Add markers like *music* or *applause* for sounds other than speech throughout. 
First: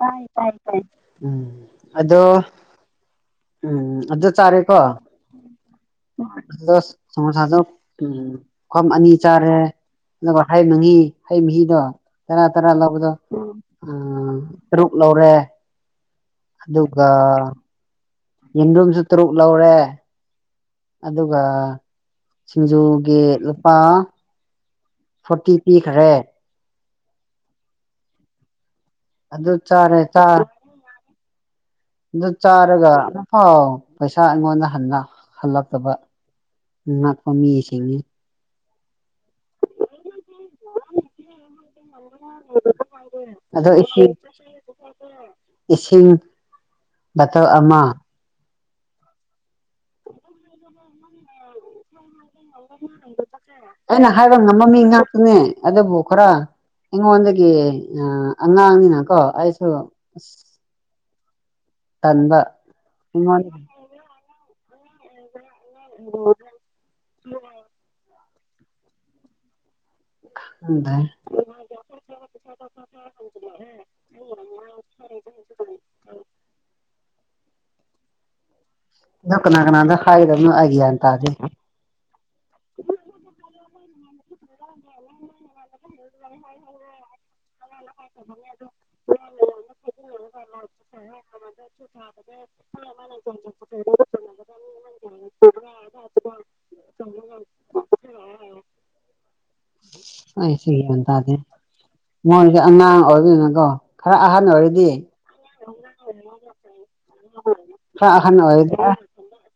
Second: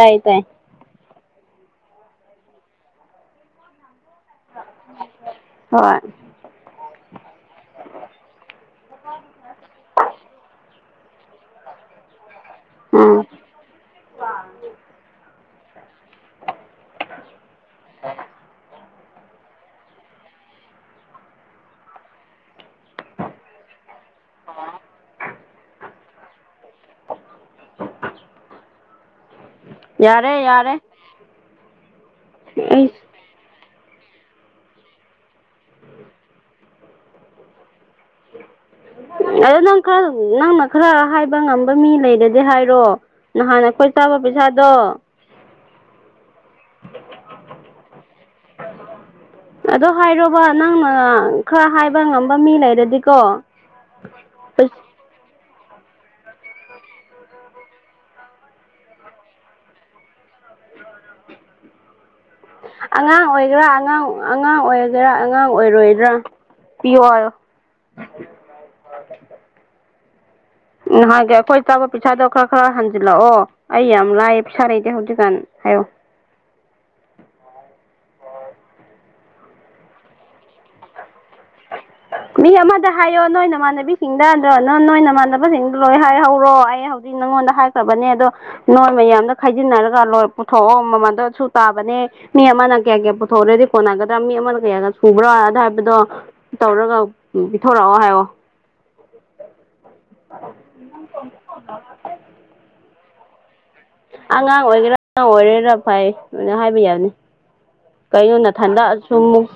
ꯇꯥꯏ ꯇꯥꯏ ꯇꯥꯏ ꯎꯝ ꯑꯗꯣ ꯎꯝ ꯑꯗꯨ ꯆꯥꯔꯦꯀꯣ ꯍꯣꯏ ꯑꯗꯣ ꯁꯣꯁꯥꯗꯣ ꯎꯝ ꯈꯝ ꯑꯅꯤ ꯆꯥꯔꯦ ꯑꯗꯨꯒ ꯍꯩ ꯃꯍꯤ ꯍꯩ ꯃꯍꯤꯗꯣ ꯇꯔꯥ ꯇꯔꯥ ꯂꯧꯕꯗꯣ ꯎꯝ ꯎꯝ ꯇꯔꯨꯛ ꯂꯧꯔꯦ ꯑꯗꯨꯒ ꯑꯔꯣꯝꯁꯨ ꯇꯔꯨꯛ ꯂꯧꯔꯦ ꯑꯗꯨꯒ ꯁꯤꯡꯖꯨꯒꯤ ꯂꯨꯄꯥ ꯐꯣꯔꯇꯤ ꯄꯤꯈ ꯔꯦ ꯑꯗꯨ ꯆꯔꯦ ꯆꯔ ꯎ ꯑꯗꯨ ꯆꯥꯔꯒ ꯐꯥꯎ ꯄꯩꯁꯥ ꯑꯩꯉꯣꯟꯗ ꯍꯟꯅ ꯍꯜꯂꯛꯇꯕ ꯉꯥꯛꯄ ꯃꯤꯁꯤꯡꯅꯤ ꯑꯗꯣ ꯅꯪ ꯈꯔ ꯅꯪꯅ ꯈꯔ ꯍꯥꯏꯕ ꯉꯝꯕ ꯃꯤꯅꯤ ꯂꯩꯔꯗꯤ ꯍꯥꯏꯔꯣ ꯅꯍꯥꯟ ꯑꯗꯣ ꯑꯩꯈꯣꯏ ꯏꯁꯤꯡ ꯆꯥꯕ ꯄꯩꯁꯥꯗꯣ ꯏꯁꯤꯡ ꯇꯧ ꯑꯃ ꯑꯗꯣ ꯍꯥꯏꯔꯣꯕ ꯅꯪꯅ ꯈꯔ ꯍꯥꯏꯕ ꯉ ꯑꯩꯅ ꯍꯥꯏꯕ ꯉꯝꯃꯃꯤ ꯉꯥꯛꯇꯅꯦ ꯑꯗꯨꯕꯨ ꯈꯔ ꯑꯩꯉꯣꯟꯗꯒꯤ ꯑꯉꯥꯡꯅꯤꯅ ꯀꯣ ꯑꯩꯁꯨ ꯑꯁ ꯇꯟꯕ ꯑꯉꯥꯡ ꯑꯩꯉꯣꯟ ꯑꯣꯏꯒꯦꯔꯥ ꯑꯉꯥꯡ ꯑꯉꯥꯡ ꯑꯣꯏꯒꯦꯔꯥ ꯑꯉꯥꯡ ꯑꯣꯏꯔꯣꯏꯗ꯭ꯔꯥ ꯄꯤꯣꯣ ꯈꯪꯗꯦ ꯎꯍꯒꯦ ꯑꯩꯈꯣꯏ ꯆꯥꯕ ꯄꯩꯁꯥꯗꯣ ꯈꯔ ꯈꯔ ꯍꯟꯖꯤꯜꯂꯛꯑꯣ ꯑꯩ ꯌꯥꯝ ꯂꯥꯏꯑ ꯄꯩꯁꯥ ꯂꯩꯇꯦ ꯍꯧꯖꯤꯛꯀꯥꯟ ꯍꯥꯏꯣ *inaudible* ꯂ ꯀꯅꯥ ꯀꯅꯥꯗ ꯈꯥꯏꯗꯅ ꯍꯥꯏꯒꯅ ꯇꯥꯖꯦ ꯃꯤꯍ ꯑꯃꯗ ꯍꯥꯏꯌꯣ ꯅꯣꯏꯅ ꯃꯥꯥꯟꯅꯦ ꯃꯤ ꯁꯤꯡꯗ ꯑꯗꯣ ꯑꯗꯨ ꯅꯣꯏꯅ ꯃꯥꯟꯅꯕꯁꯤꯡꯗꯣ ꯂꯣꯏ ꯍꯥꯏꯍꯧꯔꯣ ꯑꯩ ꯍꯧꯖꯤꯛ ꯅꯉꯣꯟꯗ ꯍꯥꯏ ꯇꯕꯅꯦ ꯑꯗꯣ ꯅꯣꯏ ꯃꯌꯥꯝꯗ ꯈꯥꯏꯖꯤꯟꯅꯔꯒ ꯂꯣꯏ ꯄꯨꯊꯣꯛꯑꯣ ꯃꯃꯜꯗꯣ ꯁ ꯇꯥꯕꯅꯦ ꯃꯤ ꯑꯃꯅ ꯀꯌꯥ ꯀꯌꯥ ꯄꯨꯊꯣꯛꯎꯔꯗꯤ ꯀꯣꯟꯅꯒꯗ꯭ꯔꯥ ꯃꯤ ꯑꯃꯅ ꯀꯩ ꯍꯥꯏꯒ ꯁꯨꯕ꯭ꯔꯥ ꯑꯗꯨ ꯍꯥꯏꯕꯗꯣ ꯇꯧꯔꯒ ꯊꯣꯣꯔꯥ ꯋꯥ ꯍꯥꯏ ꯑꯣ ꯑꯩ ꯁꯤꯕ ꯇꯗꯦ ꯃꯣꯟꯁꯦ ꯑꯉꯥꯡ ꯑꯣꯏꯕꯅꯀꯣ ꯑꯉꯥꯡ ꯑꯣꯏꯒꯦꯔꯥ ꯑꯉꯥꯡ ꯑꯣꯏꯔꯦꯔꯥ ꯐꯩ ꯑꯗꯨꯅ ꯍꯥꯏꯕ ꯌꯥꯕꯅꯤ ꯈꯔ ꯑꯍꯟ ꯀꯩꯅꯣ ꯅ ꯑꯣꯏꯔꯗꯤ ꯊꯟꯗꯛꯑ ꯁꯨꯝꯨꯛ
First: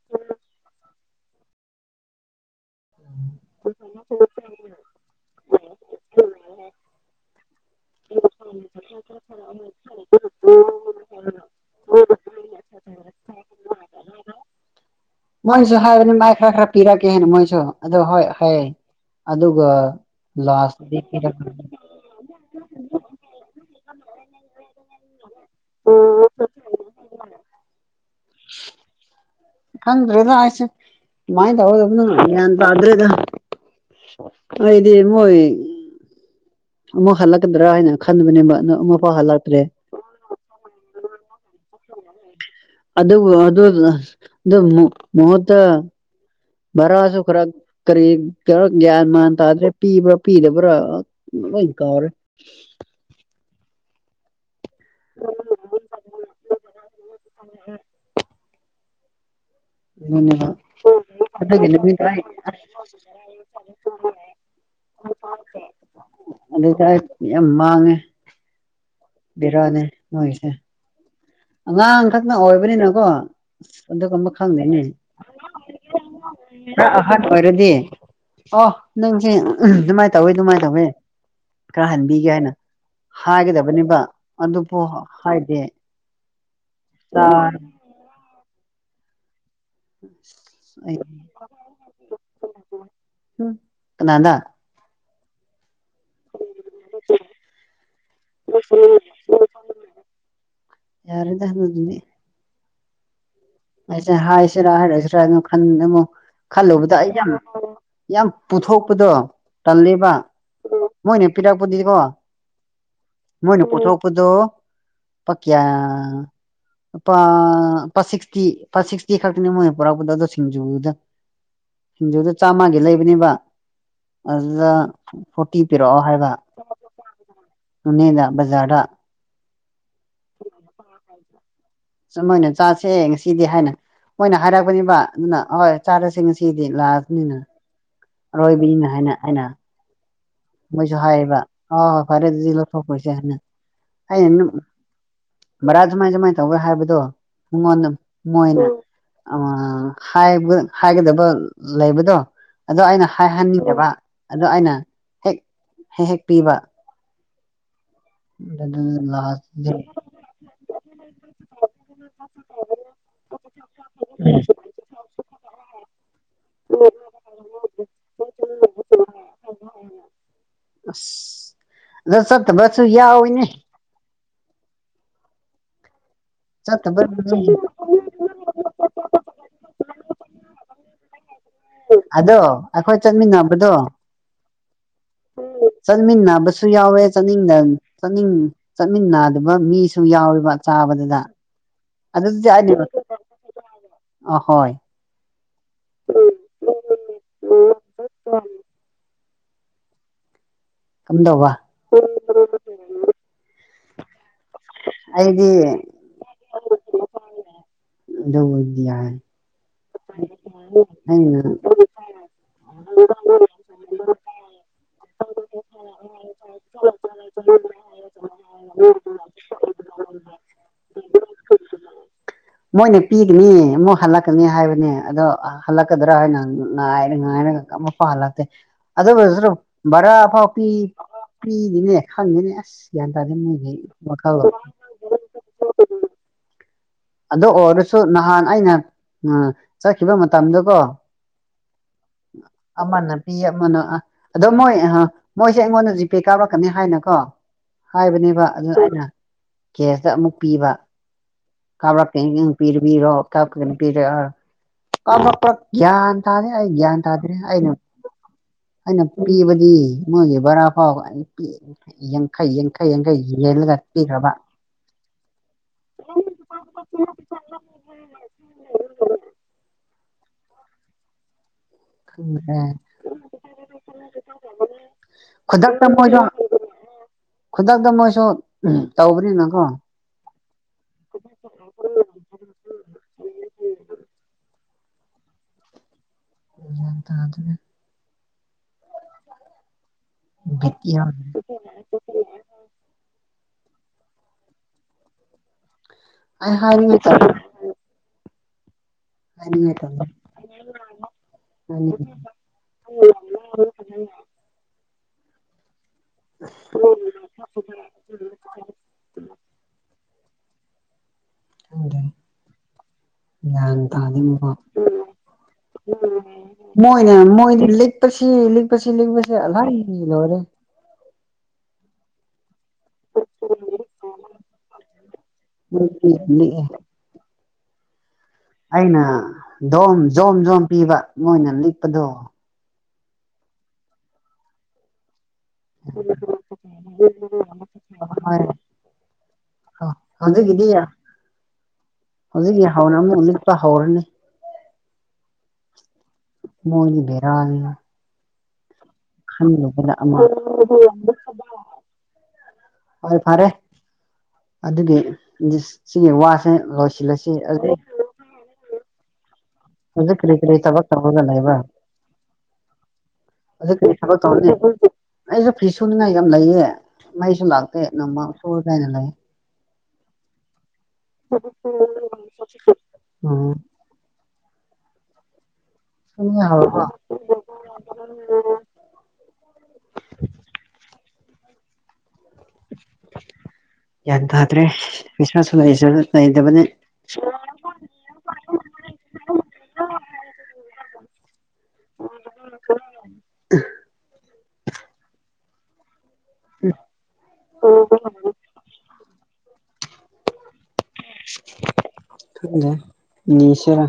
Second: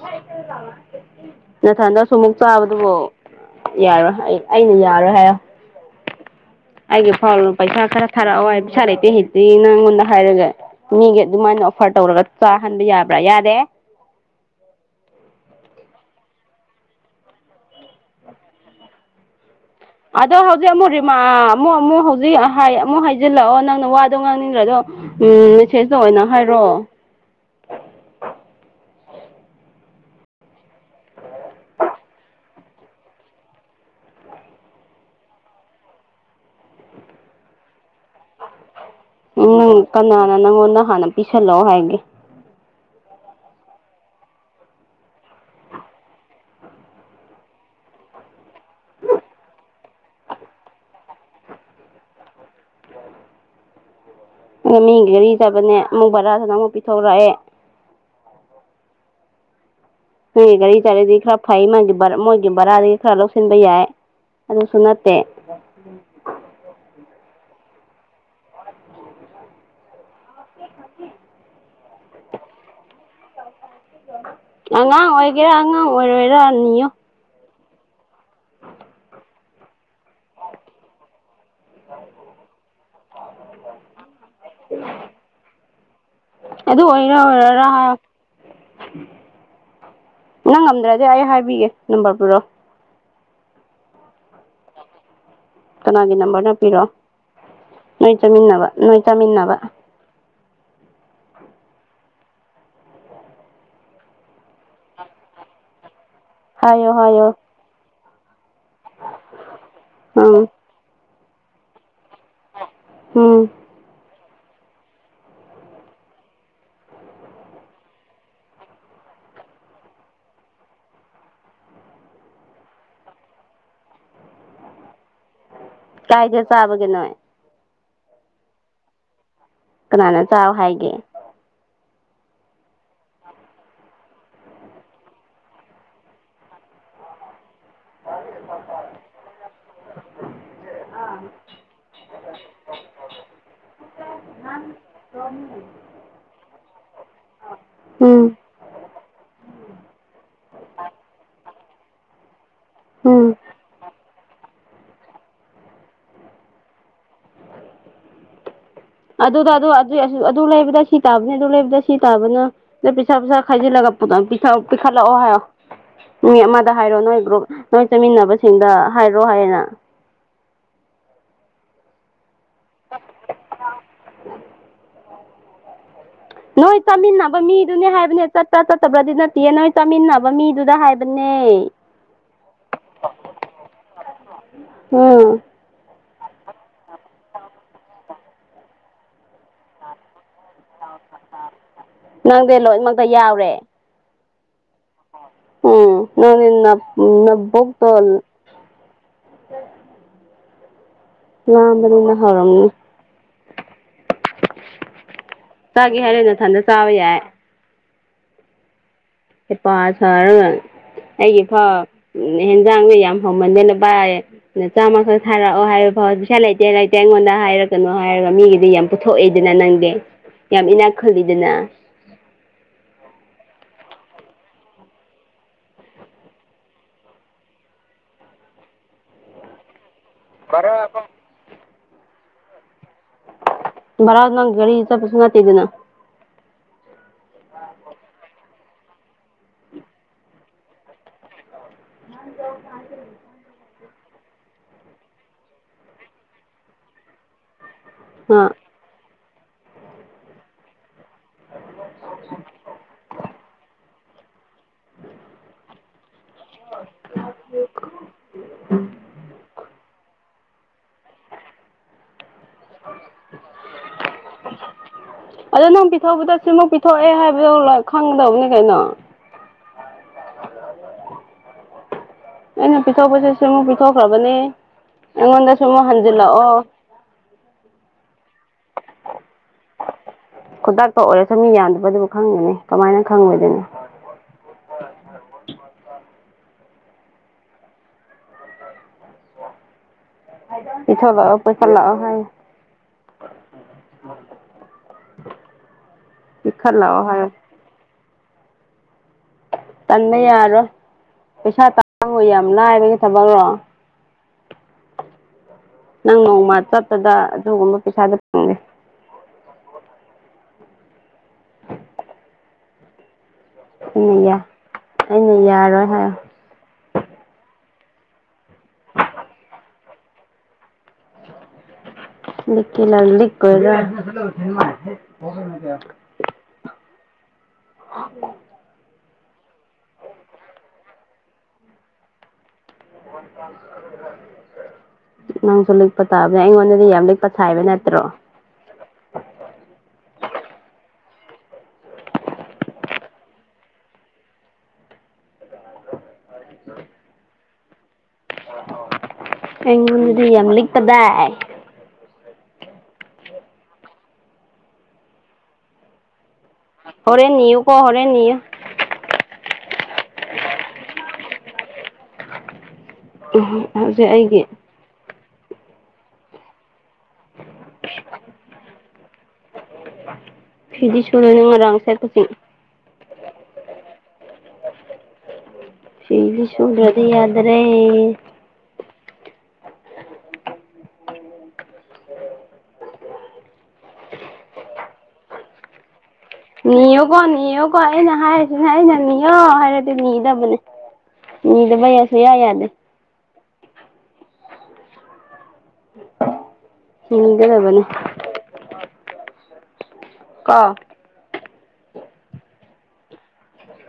ꯅꯊꯟꯗꯁꯨ ꯑꯃꯨꯛ ꯆꯥꯕꯗꯨꯕꯨ ꯌꯥꯔꯣꯏ ꯑꯩ ꯑꯩꯅ ꯌꯥ ꯍꯥꯏ ꯑꯩꯒꯤ ꯐꯥꯎ ꯄꯩꯁꯥ ꯈꯔ ꯊꯥꯔꯛꯑꯣ ꯍꯥꯏ ꯄꯩꯁꯥ ꯂꯩꯇꯦ ꯍꯦꯛꯇꯤ ꯅꯪꯉꯣꯟꯗ ꯍꯥꯏꯔꯒ ꯃꯤꯒꯤ ꯑꯗꯨꯃꯥꯏꯅ ꯑꯣꯐꯔ ꯇꯧꯔꯒ ꯆꯥꯍꯟꯕ ꯌꯥꯕ꯭ꯔꯥ ꯌꯥꯗꯦ ꯍꯂꯣ ꯃꯣꯏꯁꯨ ꯍꯥꯏꯕꯅꯤ ꯃꯥꯏ ꯈꯔ ꯈꯔ ꯄꯤꯔꯛꯀꯦ ꯍꯥꯏꯅ ꯃꯣꯏꯁꯨ ꯑꯗꯨꯣ ꯍꯣꯏ ꯍ ꯑꯗꯨ ꯑꯗꯣ ꯍꯧꯖꯤꯛ ꯑꯃꯨꯛ ꯔꯤꯃꯥ ꯑꯃꯨꯛ ꯑꯃꯨꯛ ꯍꯧꯖꯤꯛ ꯑꯃꯨꯛ ꯍꯥꯏꯖꯤꯜꯂꯛꯑꯣ ꯅꯪꯅ ꯋꯥꯗꯣ ꯉꯥꯡꯅꯤꯡꯈ꯭ꯔꯗꯣ ꯎꯝ ꯃꯦꯁꯦꯁꯇ ꯑꯣꯏꯅ ꯍꯥꯏꯔꯛꯑꯣ ꯈꯪꯗ꯭ꯔꯦꯗ ꯑꯩꯁꯦ ꯀꯃꯥꯏꯅ ꯇꯧꯒꯗꯕꯅꯣ ꯒ꯭ꯌꯥꯟ ꯇꯥꯗ꯭ꯔꯣꯏꯗ ꯑꯩꯗꯤ ꯃꯣꯏ ꯑꯃꯨꯛ ꯍꯜꯂꯛꯀꯗ꯭ꯔꯥ ꯍꯥꯏꯅ ꯈꯟꯕꯅꯦꯕ ꯑꯃꯨꯛ ꯎꯝ ꯅꯪ ꯀꯅꯥꯅ ꯅꯪꯉꯣꯟꯗ ꯍꯥꯟꯅ ꯄꯤꯤꯁꯜꯂꯛꯑꯣ ꯍꯥꯏꯒꯦ ꯑꯗ ꯑꯗꯨ ꯑꯗꯨ ꯃ ꯃꯠꯇ ꯚꯔꯥꯁꯨ ꯈꯔ ꯀꯔꯤ ꯈꯔ ꯒ꯭ꯌꯥꯟ ꯃꯥꯟ ꯇꯥꯗ꯭ꯔꯦ ꯄꯤꯕ꯭ꯔꯥ ꯄꯤꯗꯕ꯭ꯔꯥ ꯍ ꯀꯔ ꯑ ꯃꯤꯒꯤ ꯒꯥꯔꯤ ꯆꯠꯕꯅꯦ ꯑꯃꯨꯛ ꯕꯔꯥꯗꯨꯅ ꯑꯃꯨꯛ ꯄꯤꯊꯣꯛꯂꯛꯑꯦ ꯑꯗꯨꯅꯦꯕ ꯅꯣꯏꯒꯤ ꯒꯥꯔꯤ ꯇꯔꯤꯗꯤ ꯈꯔ ꯐꯩ ꯑꯗꯨꯒꯤ ꯃꯥꯒꯤ ꯅꯨꯃꯤꯠꯇ ꯑꯩ ꯃꯣꯏꯒꯤ ꯕꯔꯥꯗꯒꯤ ꯈꯔ ꯂꯧꯁꯤꯟꯕ ꯌꯥꯏ ꯑꯗ ꯁꯨꯅꯠꯇꯦ ꯑꯗ ꯆ ꯌꯥꯝ ꯃꯥꯉ ꯦꯔꯅꯦ ꯃꯣꯏꯁ ꯑꯉꯥꯡꯈꯛꯅ ꯑꯣꯏꯕꯅꯤꯅꯀꯣ ꯑꯗꯨꯨꯝꯕ ꯈꯪꯗꯦꯅꯦ ꯑꯉꯥꯡ ꯑꯣꯏꯒꯦꯔꯥ ꯑꯉꯥꯡ ꯑꯣꯏꯔꯣꯏꯔꯥ ꯅꯤꯌꯨ ꯑꯣꯏ ꯗꯤ ꯑꯣ ꯅꯪꯁꯦ ꯑꯗꯨꯃꯥꯏꯅ ꯇꯧꯋꯤ ꯑꯗꯨꯃꯥꯏꯅ ꯇꯧꯋꯤ ꯈꯔ ꯍꯟꯕꯤꯒꯦ ꯍꯥꯏꯅ ꯍꯥꯏꯒꯗꯕꯅꯦꯕ ꯑꯗꯨꯕꯨ ꯍꯥꯏꯗꯤ ꯑꯗꯨ ꯑꯣꯏꯔ ꯑꯣꯏꯔꯔ ꯍꯥꯏ ꯅꯪ ꯉꯝꯗ꯭ꯔꯗꯤ ꯎꯝ ꯑꯩ ꯍꯥꯏꯕꯤꯒꯦ ꯅꯝꯕꯔ ꯄꯨꯔꯣ ꯀꯅꯥꯗꯥ ꯀꯅꯥꯒꯤ ꯅꯝꯕꯔꯅ ꯄꯤꯔꯣ ꯅꯣꯏ ꯆꯥꯃꯤꯟꯅꯕ ꯅꯣꯏ ꯆꯥꯃꯤꯟꯅꯕ ꯌꯥꯔꯦ ꯇ ꯍ ꯑꯗꯨꯅꯤ ꯑꯩꯁꯦ ꯍꯥꯏꯁꯤꯔꯥ ꯍꯥꯏꯔꯛꯁꯤꯔꯥ ꯈ ꯑꯃꯨ ꯍꯥꯏꯌꯣ ꯈꯜꯂꯨꯕꯗ ꯑꯩ ꯍꯥꯏꯌꯣ ꯌꯥꯝ ꯌꯥꯝ ꯄꯨꯊꯣꯛꯄꯗꯣ ꯇꯜꯂꯤꯕ ꯎꯝ ꯃꯣꯏꯅ ꯄꯤꯔꯛꯄꯗꯨꯗꯤꯀꯣ ꯎꯝ ꯃꯣꯏꯅꯦ ꯄꯊꯣꯛ ꯗꯣ ꯄ ꯀꯌꯥ ꯑ ꯁꯤ ꯤ ꯁꯤꯛꯁꯇꯤ ꯈꯛꯇꯤꯅꯤ ꯃꯣꯏꯅ ꯄꯨꯔꯛꯄꯗ ꯑꯗꯣ ꯁꯤꯡꯖꯨꯗ ꯁꯤꯡꯖꯨꯗꯨ ꯆꯥꯝꯃꯒꯤ ꯂꯩꯕꯅꯦꯕ ꯑꯗꯨꯗ ꯀꯥꯏꯖꯦ ꯆꯕꯒ ꯅꯦ ꯁꯅꯦꯗ ꯕꯖꯥꯔꯥ ꯀꯅꯥꯅ ꯆꯥꯎ ꯍꯥꯏꯒꯦ ꯁ ꯃꯣꯏꯅ ꯆꯥꯁꯦ ꯉꯁꯤꯗꯤ ꯍꯥꯏꯅ ꯃꯣꯏꯅ ꯍꯥꯏꯔꯛꯄꯅꯤꯕ ꯑꯗꯨꯅ ꯍꯍꯣꯏ ꯆꯥꯔꯁꯤ ꯉꯁꯤꯗꯤ ꯂꯥꯛꯑꯕꯅꯤꯅ ꯔꯣꯏꯕꯃ ꯍꯥꯏꯦꯅ ꯍꯦꯟꯅ ꯃꯣꯏꯁꯨ ꯍꯥꯏꯌꯦꯕ ꯑ ꯍꯣꯏ ꯐꯔꯦ ꯑꯗꯨꯗꯤ ꯂꯧꯊꯣꯛꯄꯁꯦꯅ ꯑꯩꯅ ꯑꯗꯨꯝ ꯕꯔꯥ ꯖꯃꯥꯏ ꯁꯖꯃꯥꯏꯅ ꯇꯧꯒꯦ ꯍꯥꯏꯕꯗꯣ ꯃꯉꯣꯟꯗ ꯎꯝ ꯃꯣꯏꯅ ꯍꯥꯏꯒꯗꯕ ꯂꯩꯕꯗꯣ ꯑꯣ ꯑꯩꯅ ꯎꯝ ꯍꯥꯏꯍꯟꯅꯤꯡꯗꯕ ꯑꯗ ꯑꯩꯅ ꯍꯦꯛ ꯍꯦꯛ ꯍꯦꯛ ꯄꯤꯕ ꯑꯗꯨ ꯑꯗꯨꯗ ꯑꯗꯨ ꯑꯗꯨ ꯂꯩꯕꯗ ꯁꯤ ꯇꯥꯕꯅꯤ ꯑꯗꯨ ꯂꯩꯕꯗ ꯁꯤ ꯇꯥꯕꯅ ꯑꯗꯨ ꯄꯩꯁꯥ ꯄꯩꯁꯥ ꯈꯥꯏꯖꯤꯜꯂꯒ ꯄꯨ ꯄꯤꯁꯥ ꯄꯤ ꯈꯥ ꯂꯑꯣ ꯍꯥꯏ ꯃꯤ ꯑꯃꯗ ꯍꯥꯏꯔꯣ ꯅꯣꯏ ꯒ꯭ꯔꯨꯞ ꯅꯣꯏ ꯆꯠꯃꯤꯟꯅꯕꯁꯤꯡꯗ ꯍꯥꯏꯔꯣ ꯍꯥꯏꯌꯦꯅ ꯑ ꯑꯗꯣ ꯁꯠ ꯁ ꯌꯥ ꯑꯣꯏꯣꯏ ꯅ ꯎꯝ ꯅꯣꯏ ꯆꯠꯇꯕ ꯆꯥꯃꯤꯟꯅꯕ ꯃꯤꯗꯨꯅꯦ ꯍꯥꯏꯕꯅꯦ ꯆꯠꯇꯄ꯭ꯔꯥ ꯆꯠꯇꯕ꯭ꯔꯗꯤ ꯅꯠꯇꯦꯌꯦ ꯅꯣꯏ ꯇꯃꯤꯟꯅꯕ ꯃꯤꯗꯨꯗ ꯍꯥꯏꯕꯅꯦ ꯑꯗꯣ ꯑꯩꯈꯣꯏ ꯆꯠꯃꯤꯟꯅꯕꯗꯣ ꯎꯝ ꯆꯠꯃꯤꯟꯅꯕ ꯁꯨ ꯌꯥꯎꯋꯦ ꯆꯠꯅꯤꯡꯗ ꯆꯠꯅꯤꯡ ꯆꯠꯃꯤꯟꯅꯗꯕ ꯃꯤꯁꯨ ꯌꯥꯎꯋꯦꯕ ꯆꯥꯕꯗꯨꯗ ꯑꯗꯨꯗꯤ ꯅꯪꯗꯤ ꯂꯣꯏꯅꯃꯛꯇ ꯌꯥꯎꯔꯦ ꯑꯍꯣꯏ ꯎꯝ ꯅ ꯅꯣꯛꯇꯜ ꯀꯝꯗꯧꯕ ꯂꯝꯕꯅꯤꯅ ꯍꯧꯥꯎꯔꯝꯅꯤ *inaudible* ꯆꯥꯒꯦ ꯍꯥꯏꯔꯦ ꯅꯊꯟꯗ ꯆꯥꯕ ꯌꯥꯏ ꯗꯧꯕꯗꯦ ꯏꯄꯥ ꯁꯔꯒ ꯑꯩꯅ ꯑꯩꯒꯤ ꯐꯥꯎ ꯑꯦꯟꯖꯥꯡꯁ ꯌꯥꯝ ꯍꯧꯃꯟꯗꯦꯅ ꯄꯥꯏ ꯆꯥꯝꯃꯈꯛ ꯊꯥꯔꯛꯑꯣ ꯍꯥꯏꯕ ꯐꯥꯎ ꯄꯩꯁꯥ ꯂꯩꯇꯦ ꯂꯩꯇꯦ ꯑꯩꯉꯣꯟꯗ ꯍꯥꯏꯔꯛꯀꯅꯨ ꯍꯥꯏꯔꯒ ꯃꯤꯒꯤꯗꯤ ꯌꯥꯝ ꯄꯨꯊꯣꯛꯑꯦꯗꯅ ꯅꯪꯗꯤ *inaudible* ꯃꯤꯅꯥ ꯈꯜꯂꯤꯗꯅ ꯃꯣꯏꯅ ꯄꯤꯒꯅꯤ ꯑꯃꯨꯛ ꯍꯜꯂꯛꯀꯅꯤ ꯍꯥꯏꯕꯅꯦ ꯑꯗꯣ ꯍꯜꯂꯛꯀꯗ꯭ꯔꯥ ꯍꯥꯏꯅ ꯉꯥꯏꯔ ꯉꯥꯏꯔ ꯃ ꯐꯥꯂꯦ ꯑꯗꯣ꯭ꯔꯣ ꯕꯔꯥꯐꯥꯎ ꯄꯤ ꯚꯔꯥ ꯐꯥꯎ ꯄꯤꯗꯤꯅꯦ ꯈꯪꯉꯦꯅꯦ ꯑꯁ ꯀꯟ ꯇꯥ ꯑꯗꯨꯒꯤ ꯃꯈ ꯅꯪ ꯒꯥꯔꯤ ꯆꯠꯄꯁꯨ ꯅꯠꯇꯦꯗꯅ ꯑꯗꯨ ꯑꯣꯏꯔꯁꯨ ꯅꯍꯥꯟ ꯑꯩꯅ ꯎ ꯆꯠꯈꯤꯕ ꯃꯇꯝꯗꯨ ꯀꯣ ꯑꯃꯅꯕꯤ ꯑꯃꯅ ꯑ ꯑꯗꯣ ꯃꯣꯏ ꯃꯣꯏꯁꯦ ꯑꯩꯉꯣꯟꯗ ꯖꯤꯄꯦ ꯀꯥꯎꯔꯛꯀꯅꯤ ꯍꯥꯏꯅꯀꯣ ꯍꯥꯏꯕꯅꯦꯕ ꯑꯥ ꯑꯗꯨꯩꯅ ꯀꯦꯁꯇ ꯑꯃꯨꯛ ꯄꯤꯕ ꯀꯕ ꯄꯤꯔꯕꯤꯔꯣ ꯀ ꯀꯩꯅꯔ ꯀ ꯇꯥꯗꯦ ꯑꯩ ꯒ꯭ꯌꯥꯟ ꯇꯥꯗ꯭ꯔꯦ ꯑꯩꯅ ꯑꯩꯅ ꯄꯤꯕꯗꯤ ꯃꯣꯏꯒꯤ ꯕꯔꯐꯥꯎ ꯏ ꯌꯥꯡꯈꯩ ꯌꯥꯡꯈꯩ ꯌꯥꯡꯈꯩ ꯌꯦꯜꯂꯒ ꯄꯤꯈ꯭ꯔꯕ ꯑꯗꯣ ꯅꯪ ꯄꯤꯊꯣꯛꯄꯗ ꯄꯤꯊꯣꯛꯑꯦ ꯍꯥꯏꯕꯗꯣ ꯈꯪꯒꯗꯕꯅꯤ ꯀꯩꯅꯣ ꯈꯪꯗ꯭ꯔꯦ ꯑꯩꯅ ꯄꯤꯊꯣꯛꯄꯁꯤ ꯁꯤ ꯑꯃꯨꯛ ꯄꯤꯊꯣꯛꯈ꯭ꯔꯕꯅꯦ ꯑꯩꯉꯣꯟꯗꯁꯨ ꯈꯨꯗꯛꯇ ꯑꯃꯨꯛ ꯃꯣꯏꯁꯨ ꯍꯟꯖꯤꯜꯂꯛꯑꯣ ꯈꯨꯗꯛꯇ ꯃꯣꯏꯁꯨ ꯇꯧꯕꯅꯤꯅꯀꯣ ꯈꯨꯇꯥꯛꯇ ꯑꯣꯏꯔ ꯁꯃꯤ ꯌꯥꯟꯗꯕꯗꯨꯕꯨ ꯈꯪꯒꯅꯤ ꯀꯃꯥꯏꯅ ꯈꯪꯕꯣꯏꯗꯅꯣ ꯎ ꯇ ꯑꯗꯨꯒ ꯄꯊꯣ ꯂꯥꯛꯑꯣ ꯄꯩꯁꯥ ꯂꯥꯛꯑꯣ ꯍꯥꯏ ꯍꯥꯏꯌꯨ *inaudible* ꯍꯥꯏꯅꯤꯡꯉꯥꯏ ꯇꯧ ꯇꯟꯕ ꯌꯥꯔꯣꯏ ꯄꯩꯁꯥ ꯍꯥꯏꯅꯤꯡꯉꯥꯏ ꯇꯥꯡꯉꯨ ꯌꯥꯝ ꯂꯥꯏꯕꯒꯤ ꯊꯕꯛꯔꯣ ꯅꯪ ꯅꯣꯡꯃ ꯆꯠꯄꯗ ꯑꯗꯨꯒꯨꯝꯕ ꯄꯩꯁꯥꯗ ꯐꯦ ꯑꯗꯨꯗ ꯒ꯭ꯌꯥꯟ ꯑꯩꯅ ꯌꯥ ꯇꯥꯅꯤꯡꯀꯣ ꯑꯩꯅ ꯌꯥꯔꯣꯏ ꯍꯥꯏꯌꯣ ꯃꯣꯏꯅ ꯃꯣꯏꯗꯤ ꯂꯤ ꯂꯤ ꯄ ꯂꯤ ꯄ ꯑꯜꯍ ꯂꯧꯔꯦ ꯂ ꯃꯣꯏꯗꯤ ꯂꯤꯛꯑꯦ *unintelligible* ꯑꯩꯅ ꯗꯨꯝ ꯖꯣꯝ ꯖꯣꯝ ꯄꯤꯕ ꯃꯣꯏꯅ ꯂꯤꯛꯄꯗꯣ *unintelligible* *inaudible* ꯅꯪꯁꯨ ꯂꯤꯛꯄ ꯇꯥꯕꯅꯦ ꯑꯩꯉꯣꯟꯗꯗꯤ ꯌꯥꯝ ꯂꯤꯛꯄ ꯁꯥꯏꯕ ꯅꯠꯇ꯭ꯔꯣ ꯑ ꯑꯗꯨꯗꯒꯗꯌꯥ ꯍꯧꯖꯤꯛꯀꯤ ꯍꯧꯅ ꯑꯃꯨꯛ ꯂꯤꯛꯄ ꯍꯧꯔꯅꯤ ꯃꯣꯏꯗꯤ ꯕꯦꯔꯥꯅꯤꯅ *unintelligible* *inaudible* ꯑꯩꯉꯣꯟꯗꯗꯤ ꯌꯥꯝ ꯂꯤꯛꯄꯗꯥꯏ ꯐꯔꯦ ꯐꯔꯦ ꯑꯗꯨꯒꯤ ꯁꯤꯒꯤ ꯋꯥ ꯍꯁꯤꯂꯁꯤ ꯍꯣꯔꯦꯟ ꯑꯗꯨ ꯅꯤꯌꯨꯀꯣ ꯍꯣꯔꯦꯟ ꯅꯤꯌꯨ ꯍꯧꯖꯤꯛ ꯀꯔꯤ ꯀꯔꯤ ꯇꯕ ꯀꯔꯃꯗꯂ ꯏꯕ ꯑ ꯀꯩ ꯍꯧꯖꯤꯛ ꯁꯕ ꯇꯧ ꯑꯩꯒꯤ ꯑꯩꯁꯨ ꯐꯤ ꯁꯨꯅꯤꯡꯉꯥꯏ ꯌꯥꯝ ꯂꯩꯌꯦ ꯃꯩꯁꯨ ꯂꯥꯛꯇꯦ ꯅꯣꯡꯃ ꯁꯨꯔ ꯀꯥꯏꯅ ꯂꯩ ꯐꯤꯗꯤ ꯁꯨꯗꯣꯏꯅꯤ ꯉꯔꯥꯡ ꯁꯦꯠꯄꯁꯤ *unintelligible* *inaudible* ꯁꯤꯗꯤ ꯁꯨꯅꯤꯡꯉꯥꯏ ꯍꯧꯔꯕꯣ ꯁꯜꯗꯤ ꯌꯥꯗ꯭ꯔꯦ ꯌꯥꯗ꯭ꯔꯦꯁꯁꯤ ꯅꯤꯌꯣꯀꯣ ꯅꯤꯌꯣꯀꯣ ꯑꯩꯅ ꯍꯥꯏꯔꯁꯤꯅꯦ ꯑꯩꯅ ꯅꯤꯌꯣ ꯍꯥꯏꯔꯗꯤ ꯅꯤꯗꯕꯅꯦ ꯃꯤꯗ ꯩꯌꯥꯁꯨ ꯌꯥ ꯌꯥꯗ *unintelligible* ꯍꯝꯒꯗꯕꯅꯤ ꯀꯪ ꯃꯤꯁꯔ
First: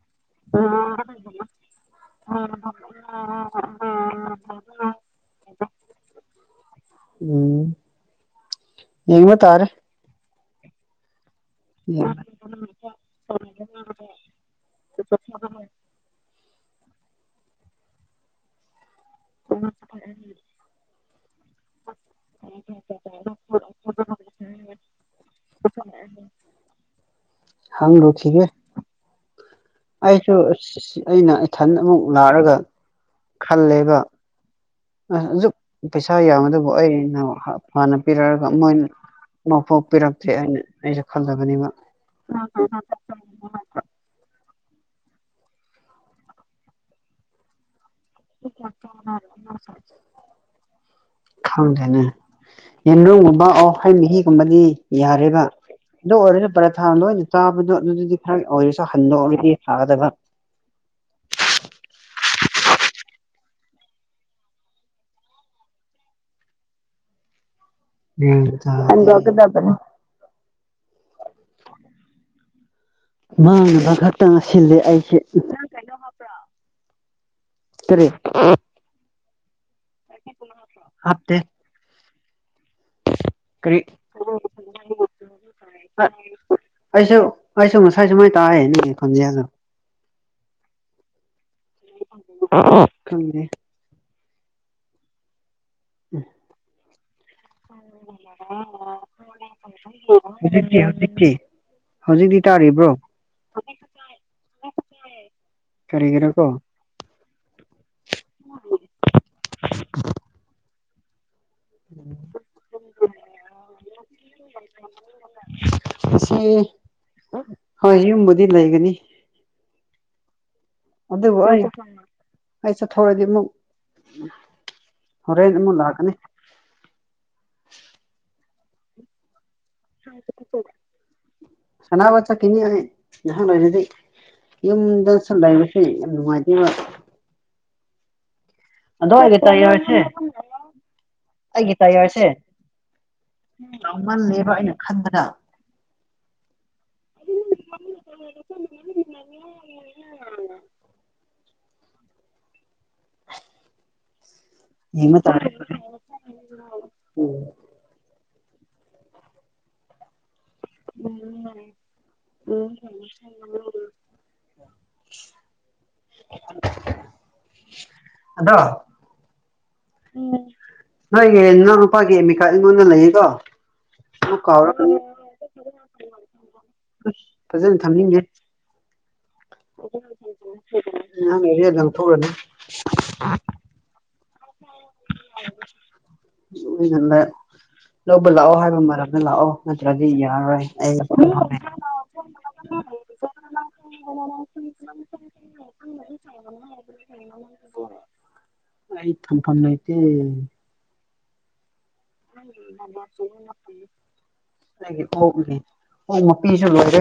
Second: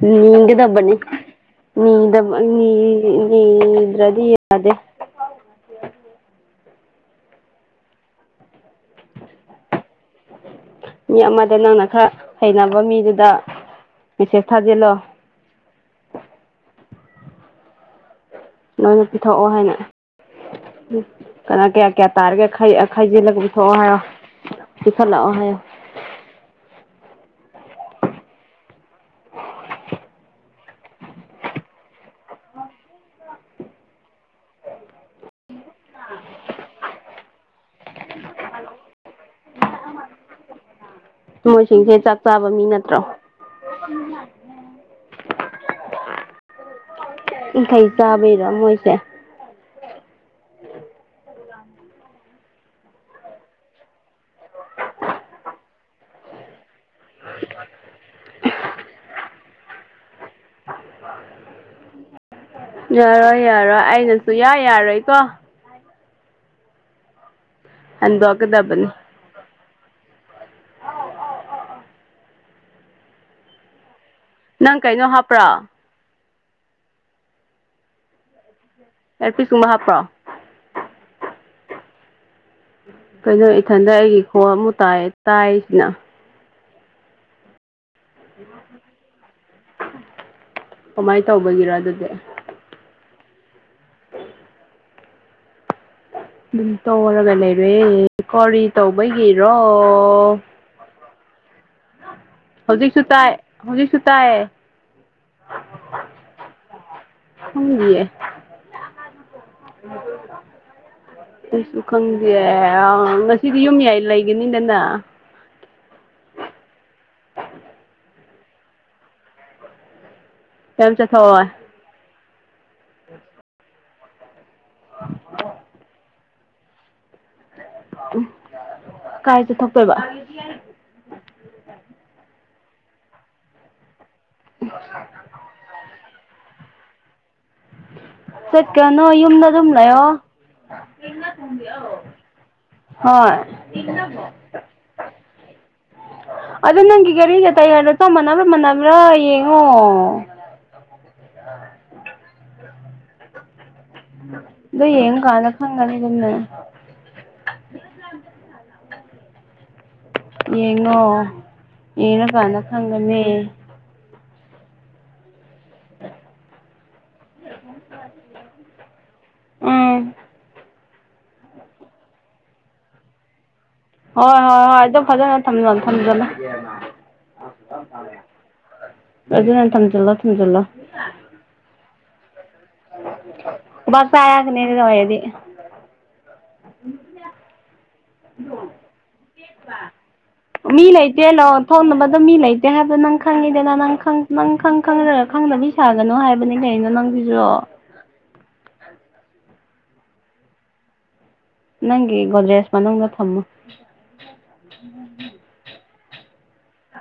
ꯅꯒꯗꯕꯅꯤ ꯃꯤꯗꯗ꯭ꯔꯗꯤꯗꯦ ꯎꯝ ꯌꯦꯒꯤ ꯃ ꯇꯥꯔꯦ ꯃꯤ ꯑꯃꯗ ꯅꯪꯅ ꯈꯔ ꯌꯦꯡꯕ ꯍꯩꯅꯕ ꯃꯤꯗꯨꯗ ꯃꯦꯁꯦꯖ ꯊꯥꯖꯤꯜꯂꯣ ꯅꯣꯏꯅ ꯄꯤꯊꯣꯛꯑꯣ ꯍꯥꯏꯅ ꯀꯅꯥ ꯀꯌꯥ ꯀꯌꯥ ꯇꯥꯔꯤꯒꯦ ꯈꯩꯖꯤꯜꯂꯒ ꯄꯨꯊꯑꯣ ꯍꯥꯏꯔꯣ ꯄ ꯈꯜꯂꯥꯛꯑꯣ ꯍꯥꯏ ꯍꯪꯔꯨꯈꯤꯒꯦ ꯑꯩꯁꯨ ꯑꯁ ꯑꯩꯅ ꯏꯊꯟ ꯑꯃꯨꯛ ꯂꯥꯛꯔꯒ ꯈꯜꯂꯦꯕ ꯑꯁ ꯑꯗꯨꯁꯨꯛ ꯄꯩꯁꯥ ꯌꯥꯝꯕ ꯑꯗꯨꯕꯨ ꯑꯩꯅ ꯍꯥꯟꯅ ꯄꯤꯔꯛꯑꯒ ꯃꯣꯏ ꯃꯐꯣꯛ ꯄꯤꯔꯛꯇ꯭ꯔꯦ ꯑꯩꯅ ꯃ ꯃꯣꯏꯁꯤꯡꯁꯦ ꯆꯥꯛ ꯆꯥꯕ ꯃꯤ ꯅꯠꯇ꯭ꯔꯣ ꯌꯥꯡꯈꯩ ꯆꯥꯕꯩꯔꯣ ꯃꯣꯏꯁꯦ ꯎꯝ ꯈꯪꯗꯦꯅꯦ ꯌꯦꯟꯅꯨꯡꯒꯨꯝꯕ ꯑꯣ ꯍꯣꯏ ꯃꯍꯤꯒꯨꯝꯕꯗꯤ ꯌꯥꯔꯦꯔꯤꯕ ꯑꯗꯨ ꯑꯣꯏꯔꯗꯤ ꯄꯔꯥ ꯊꯥ ꯂꯣꯏꯅ ꯆꯥꯕꯗꯣ ꯑꯗꯨꯗꯤ ꯈꯔ ꯑꯣꯏꯔꯁꯨ ꯍꯟꯗꯣ ꯑꯣꯏꯔꯗꯤ ꯊꯥꯒꯗꯕ ꯑ ꯌꯥꯔꯣꯏ ꯌꯥꯔꯣꯏ ꯑꯩꯅꯁꯨ ꯌꯥꯏ ꯌꯥꯔꯣꯏꯀꯣ ꯎꯅꯤ ꯍꯟꯗꯣꯛꯀꯗꯕꯅꯤ ꯃꯥ ꯃꯈ ꯈꯔ ꯇ ꯁꯤꯂꯦ ꯅꯪ ꯀꯩꯅꯣ ꯑꯩꯁꯦ ꯍꯥꯞꯄ꯭ꯔꯣ ꯀꯔꯤ ꯑꯦꯔꯄꯤꯤꯁꯨꯝꯕ ꯍꯥꯞꯄ꯭ꯔꯣ ꯍꯥꯞꯇꯦ ꯀꯩꯅꯣ ꯀꯔꯤ ꯏꯊꯟꯗ ꯑꯩꯒꯤ ꯈꯣꯡ ꯑꯃꯨꯥꯏ ꯇꯥꯏꯁꯤꯅ ꯑꯩꯁꯨ ꯑꯩꯁꯨ ꯉꯁꯥꯏꯁꯨ ꯃꯥꯏ ꯇꯥꯑꯣꯟꯖꯁꯨ ꯀꯃꯥꯏꯅ ꯇꯧꯕꯒꯤꯔ ꯑꯗꯨꯗꯤ ꯈꯪꯦ ꯑꯗꯨꯝ ꯇꯧꯔꯒ ꯂꯩꯔꯍꯦ ꯀꯔꯤ ꯇꯧꯕꯒꯤꯔꯣ ꯍꯧꯖꯤꯛꯇꯤ ꯍꯧꯖꯤꯛꯇꯤ ꯍꯧꯖꯤꯛꯇꯤ ꯇꯥꯔꯤꯕ꯭ꯔꯣ ꯍꯧꯖꯤꯛꯁꯨ ꯇꯥꯏ ꯍꯧꯖꯤꯛꯁꯨ ꯇꯥꯏꯌꯦ ꯈꯔꯤꯒꯤꯔꯦꯀꯣ ꯎꯝ ꯀꯩꯁꯨ ꯈꯪꯗꯦ ꯑ ꯉꯁꯤꯗꯤ ꯌꯨꯝꯌꯥꯏ ꯂꯩꯒꯅꯤꯗꯅ ꯑꯁꯤ ꯍꯣꯏ ꯌꯨꯝꯕꯨꯗꯤ ꯂꯩꯒꯅꯤ ꯀꯩꯝ ꯑꯗꯨꯕꯨ ꯑꯩ ꯆꯠꯊꯣꯛꯑꯣꯏ ꯑꯩꯁ ꯊꯔꯗꯤ ꯑꯃꯨꯛ ꯍꯣꯔꯦꯟ ꯑꯃꯨ ꯂꯥꯛꯀꯅꯤ ꯀꯥꯏ ꯆ ꯊꯛ ꯁꯅꯥ ꯑꯆꯥ ꯀꯅꯤ ꯂꯗꯤ ꯌꯨꯝꯗꯁꯨ ꯂꯩꯕꯁꯦ ꯌꯥꯝ ꯅꯨꯡꯉꯥꯏꯇꯦꯕ ꯆꯠꯀꯅꯣ ꯗꯏꯒ ꯌꯨꯝꯗ ꯇ ꯑꯗꯨꯝ ꯌꯥꯔꯁ ꯂꯩꯌꯣ ꯑꯩꯒꯤ ꯇꯌꯥꯔꯁꯦ ꯍꯣꯏ ꯌꯥꯝꯃꯜꯂꯦꯕ ꯑꯩꯅ ꯈꯟꯕꯗ ꯑꯗ ꯅꯪꯒꯤ ꯒꯥꯔꯤꯁꯦ ꯇꯩ ꯍꯥꯏꯔ ꯆꯞ ꯃꯥꯟꯅꯕ꯭ꯔꯥ ꯃꯥꯟꯅꯕ꯭ꯔꯥ ꯌꯦꯡꯉꯣ ꯎ ꯏꯗꯣ ꯌꯦꯟ ꯌꯦꯡꯕ ꯀꯂ ꯇꯥꯔꯦ ꯐꯒ ꯑꯗꯨꯟꯅ ꯎꯝ ꯌꯦꯡꯉꯣ ꯌꯦꯡꯉꯀꯥꯟꯗ ꯈꯪꯒꯅꯤ ꯑ ꯑꯗꯣ ꯑ ꯅꯣꯏꯒꯤ ꯏꯅꯥꯎ ꯅꯨꯄꯥꯒꯤ ꯑꯦꯃꯤꯀꯥ ꯑꯩꯉꯣꯟꯗ ꯂꯩꯌꯦꯀꯣ ꯍꯣꯏ ꯍꯣꯏ ꯀꯥꯎ ꯍꯣꯏ ꯑꯗꯨꯝ ꯐꯖꯅ ꯊꯝꯖꯜꯂꯣ ꯊꯝꯖꯜꯂꯣ ꯐꯖꯅ ꯊꯝꯅꯤꯡꯁꯦ ꯐꯖꯅ ꯊꯝꯖꯜꯂꯣ ꯊꯝꯖꯜꯂꯣ ꯂ ꯊꯔꯅꯦ ꯁꯔ ꯀꯅꯤꯔꯤ ꯇꯋꯥꯗꯤ ꯎꯅꯗ ꯂꯧꯕ ꯂꯥꯛꯑꯣ ꯍꯥꯏꯕ ꯃꯔꯝꯗ ꯂꯥꯛꯑꯣ ꯅꯠꯇ꯭ꯔꯗꯤ ꯌꯥꯔꯔꯣꯏ ꯃꯤ ꯑꯩ ꯑꯣ ꯅꯪ ꯈꯪꯉꯤꯗꯅ ꯅꯪ ꯅꯪ ꯈꯪꯒ ꯈꯪꯗꯕꯤ ꯁꯥꯒꯅꯣ ꯍꯥꯏꯕꯅꯤ ꯀꯩꯅꯣ ꯅꯪꯒꯤꯁꯨꯔꯣ ꯑꯩ ꯊꯝ ꯐꯝꯂꯩꯇꯦ ꯅꯪꯒꯤ ꯒꯣꯗ꯭ꯔꯦꯖ ꯃꯅꯨꯡꯗ ꯊꯝꯃꯨ *unintelligible* ꯑꯣ ꯃꯄꯤꯁꯨ ꯂꯣꯏꯔꯦ